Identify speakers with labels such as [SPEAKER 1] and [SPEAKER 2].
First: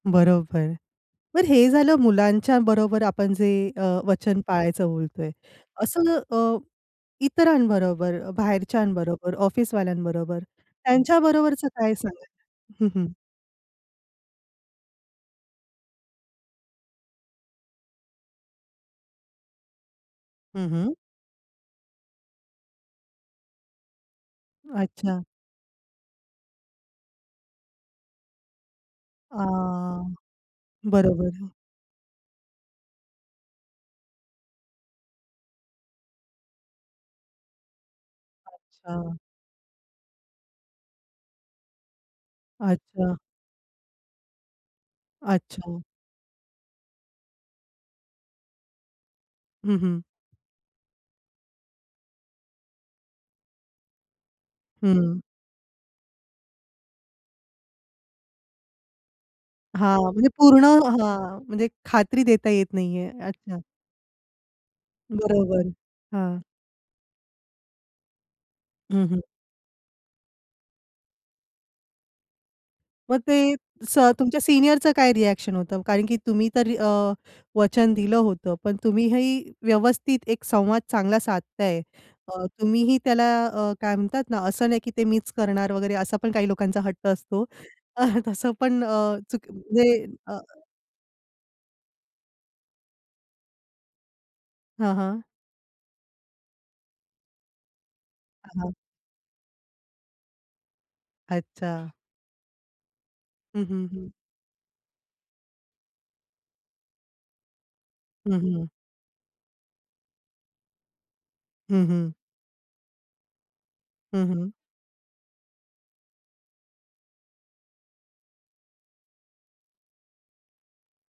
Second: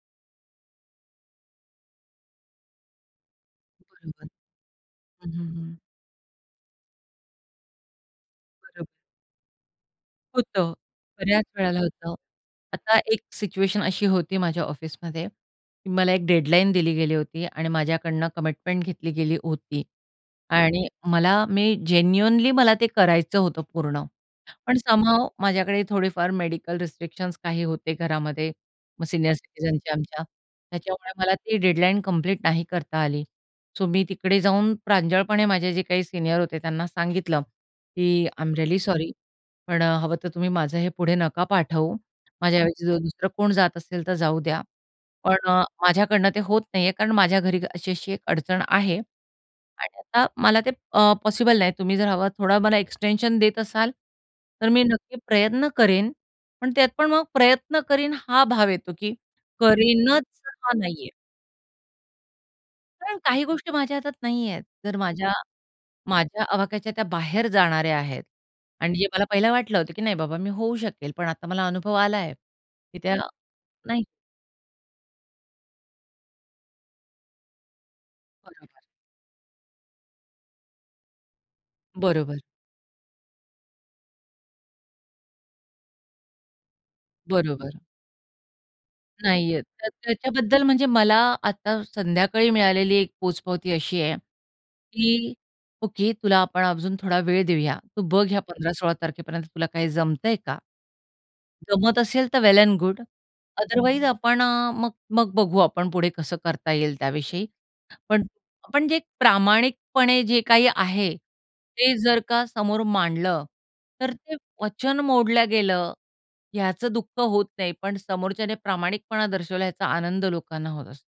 [SPEAKER 1] बरोबर. तर हे झालं मुलांच्या बरोबर आपण जे अ, वचन
[SPEAKER 2] हं,
[SPEAKER 1] पाळायचं बोलतोय.
[SPEAKER 2] हं.
[SPEAKER 1] असं अ, इतरांबरोबर,
[SPEAKER 2] [unintelligible]
[SPEAKER 1] बाहेरच्यांबरोबर, ऑफिसवाल्यांबरोबर,
[SPEAKER 2] होतं,
[SPEAKER 1] त्यांच्या
[SPEAKER 2] बऱ्याच
[SPEAKER 1] बरोबरच
[SPEAKER 2] वेळेला
[SPEAKER 1] काय
[SPEAKER 2] होतं.
[SPEAKER 1] सांगाल? हं,
[SPEAKER 2] आता
[SPEAKER 1] हं.
[SPEAKER 2] एक सिच्युएशन अशी होती माझ्या ऑफिसमध्ये, की मला एक डेडलाईन दिली गेली होती आणि माझ्याकडनं कमिटमेंट घेतली गेली होती
[SPEAKER 1] हं,
[SPEAKER 2] आणि
[SPEAKER 1] हं.
[SPEAKER 2] मला मी जेन्युइनली मला ते करायचं होतं पूर्ण, पण
[SPEAKER 1] अच्छा.
[SPEAKER 2] समहाऊ माझ्याकडे थोडेफार मेडिकल रिस्ट्रिक्शन्स काही होते घरामध्ये मग सीनियर
[SPEAKER 1] अ,
[SPEAKER 2] सिटीझनच्या आमच्या त्याच्यामुळे मला
[SPEAKER 1] बरोबर.
[SPEAKER 2] ती डेडलाईन कंप्लीट नाही करता आली. सो मी तिकडे जाऊन प्रांजळपणे माझे जे काही सीनियर होते त्यांना सांगितलं, की आय एम रिअली सॉरी
[SPEAKER 1] अच्छा.
[SPEAKER 2] पण अ, हवं तर तुम्ही माझं हे पुढे नका पाठवू माझ्या ऐवजी जर
[SPEAKER 1] अच्छा.
[SPEAKER 2] दुसरं कोण जात असेल तर जाऊ द्या, पण अ,
[SPEAKER 1] अच्छा.
[SPEAKER 2] माझ्याकडनं ते होत नाहीये, कारण माझ्या घरी अशी-अशी एक अडचण आहे
[SPEAKER 1] हं,
[SPEAKER 2] आणि
[SPEAKER 1] हं.
[SPEAKER 2] आता मला ते अ, पॉसिबल नाही तुम्ही जर हवं थोड मला एक्सटेंशन देत असाल तर मी नक्की
[SPEAKER 1] हं.
[SPEAKER 2] प्रयत्न करीन पण त्यात पण मग प्रयत्न करीन हा भाव येतो, की
[SPEAKER 1] हां
[SPEAKER 2] करीनच
[SPEAKER 1] म्हणजे पूर्ण
[SPEAKER 2] हा नाहीये.
[SPEAKER 1] हां. म्हणजे खात्री देता येत नाहीये,
[SPEAKER 2] पण काही
[SPEAKER 1] अच्छा.
[SPEAKER 2] गोष्टी माझ्या हातात नाहीयेत, तर माझ्या
[SPEAKER 1] बरोबर हां.
[SPEAKER 2] माझ्या आवाक्याच्या त्या बाहेर जाणाऱ्या आहेत आणि जे
[SPEAKER 1] हं, हं.
[SPEAKER 2] मला पहिलं वाटलं होतं की नाही बाबा मी होऊ शकेल पण आता मला अनुभव आला, की त्या
[SPEAKER 1] मग ते स
[SPEAKER 2] नाही
[SPEAKER 1] तुमच्या सीनियरचं काय रिएक्शन होतं कारण की तुम्ही तर अ, वचन दिलं होतं पण
[SPEAKER 2] बरोबर.
[SPEAKER 1] तुम्हीही व्यवस्थित एक संवाद चांगला साधताय,
[SPEAKER 2] बरोबर.
[SPEAKER 1] अ, तुम्हीही त्याला अ, काय म्हणतात ना, असं नाही की ते मीच करणार वगैरे असा पण काही लोकांचा हट्ट असतो
[SPEAKER 2] बरोबर.
[SPEAKER 1] अ, तसं पण अ, चू
[SPEAKER 2] नाहीये त
[SPEAKER 1] म्हणजे अ
[SPEAKER 2] त्याच्याबद्दल म्हणजे मला आता संध्याकाळी मिळालेली एक पोचपावती अशी आहे,
[SPEAKER 1] हां, हां.
[SPEAKER 2] की "ओके तुला आपण अजून थोडा वेळ देऊया तू बघ या
[SPEAKER 1] हां, हां.
[SPEAKER 2] 15-16 तारखेपर्यंत तुला काही जमतंय का?
[SPEAKER 1] अच्छा.
[SPEAKER 2] जमत असेल तर वेल एंड गुड
[SPEAKER 1] हं, हं,
[SPEAKER 2] अदरवाइज
[SPEAKER 1] हं.
[SPEAKER 2] आपण अ, मग मग बघू आपण पुढे कसं करता येईल त्याविषयी," पण
[SPEAKER 1] हं, हं.
[SPEAKER 2] पण जे प्रामाणिकपणे जे काही आहे
[SPEAKER 1] हं,
[SPEAKER 2] ते
[SPEAKER 1] हं.
[SPEAKER 2] जर का समोर मांडलं तर
[SPEAKER 1] हं,
[SPEAKER 2] ते
[SPEAKER 1] हं.
[SPEAKER 2] वचन मोडल्या गेलं याचं दुःख होत नाही पण समोरच्याने प्रामाणिकपणा दर्शवला याचा आनंद लोकांना होत असतो.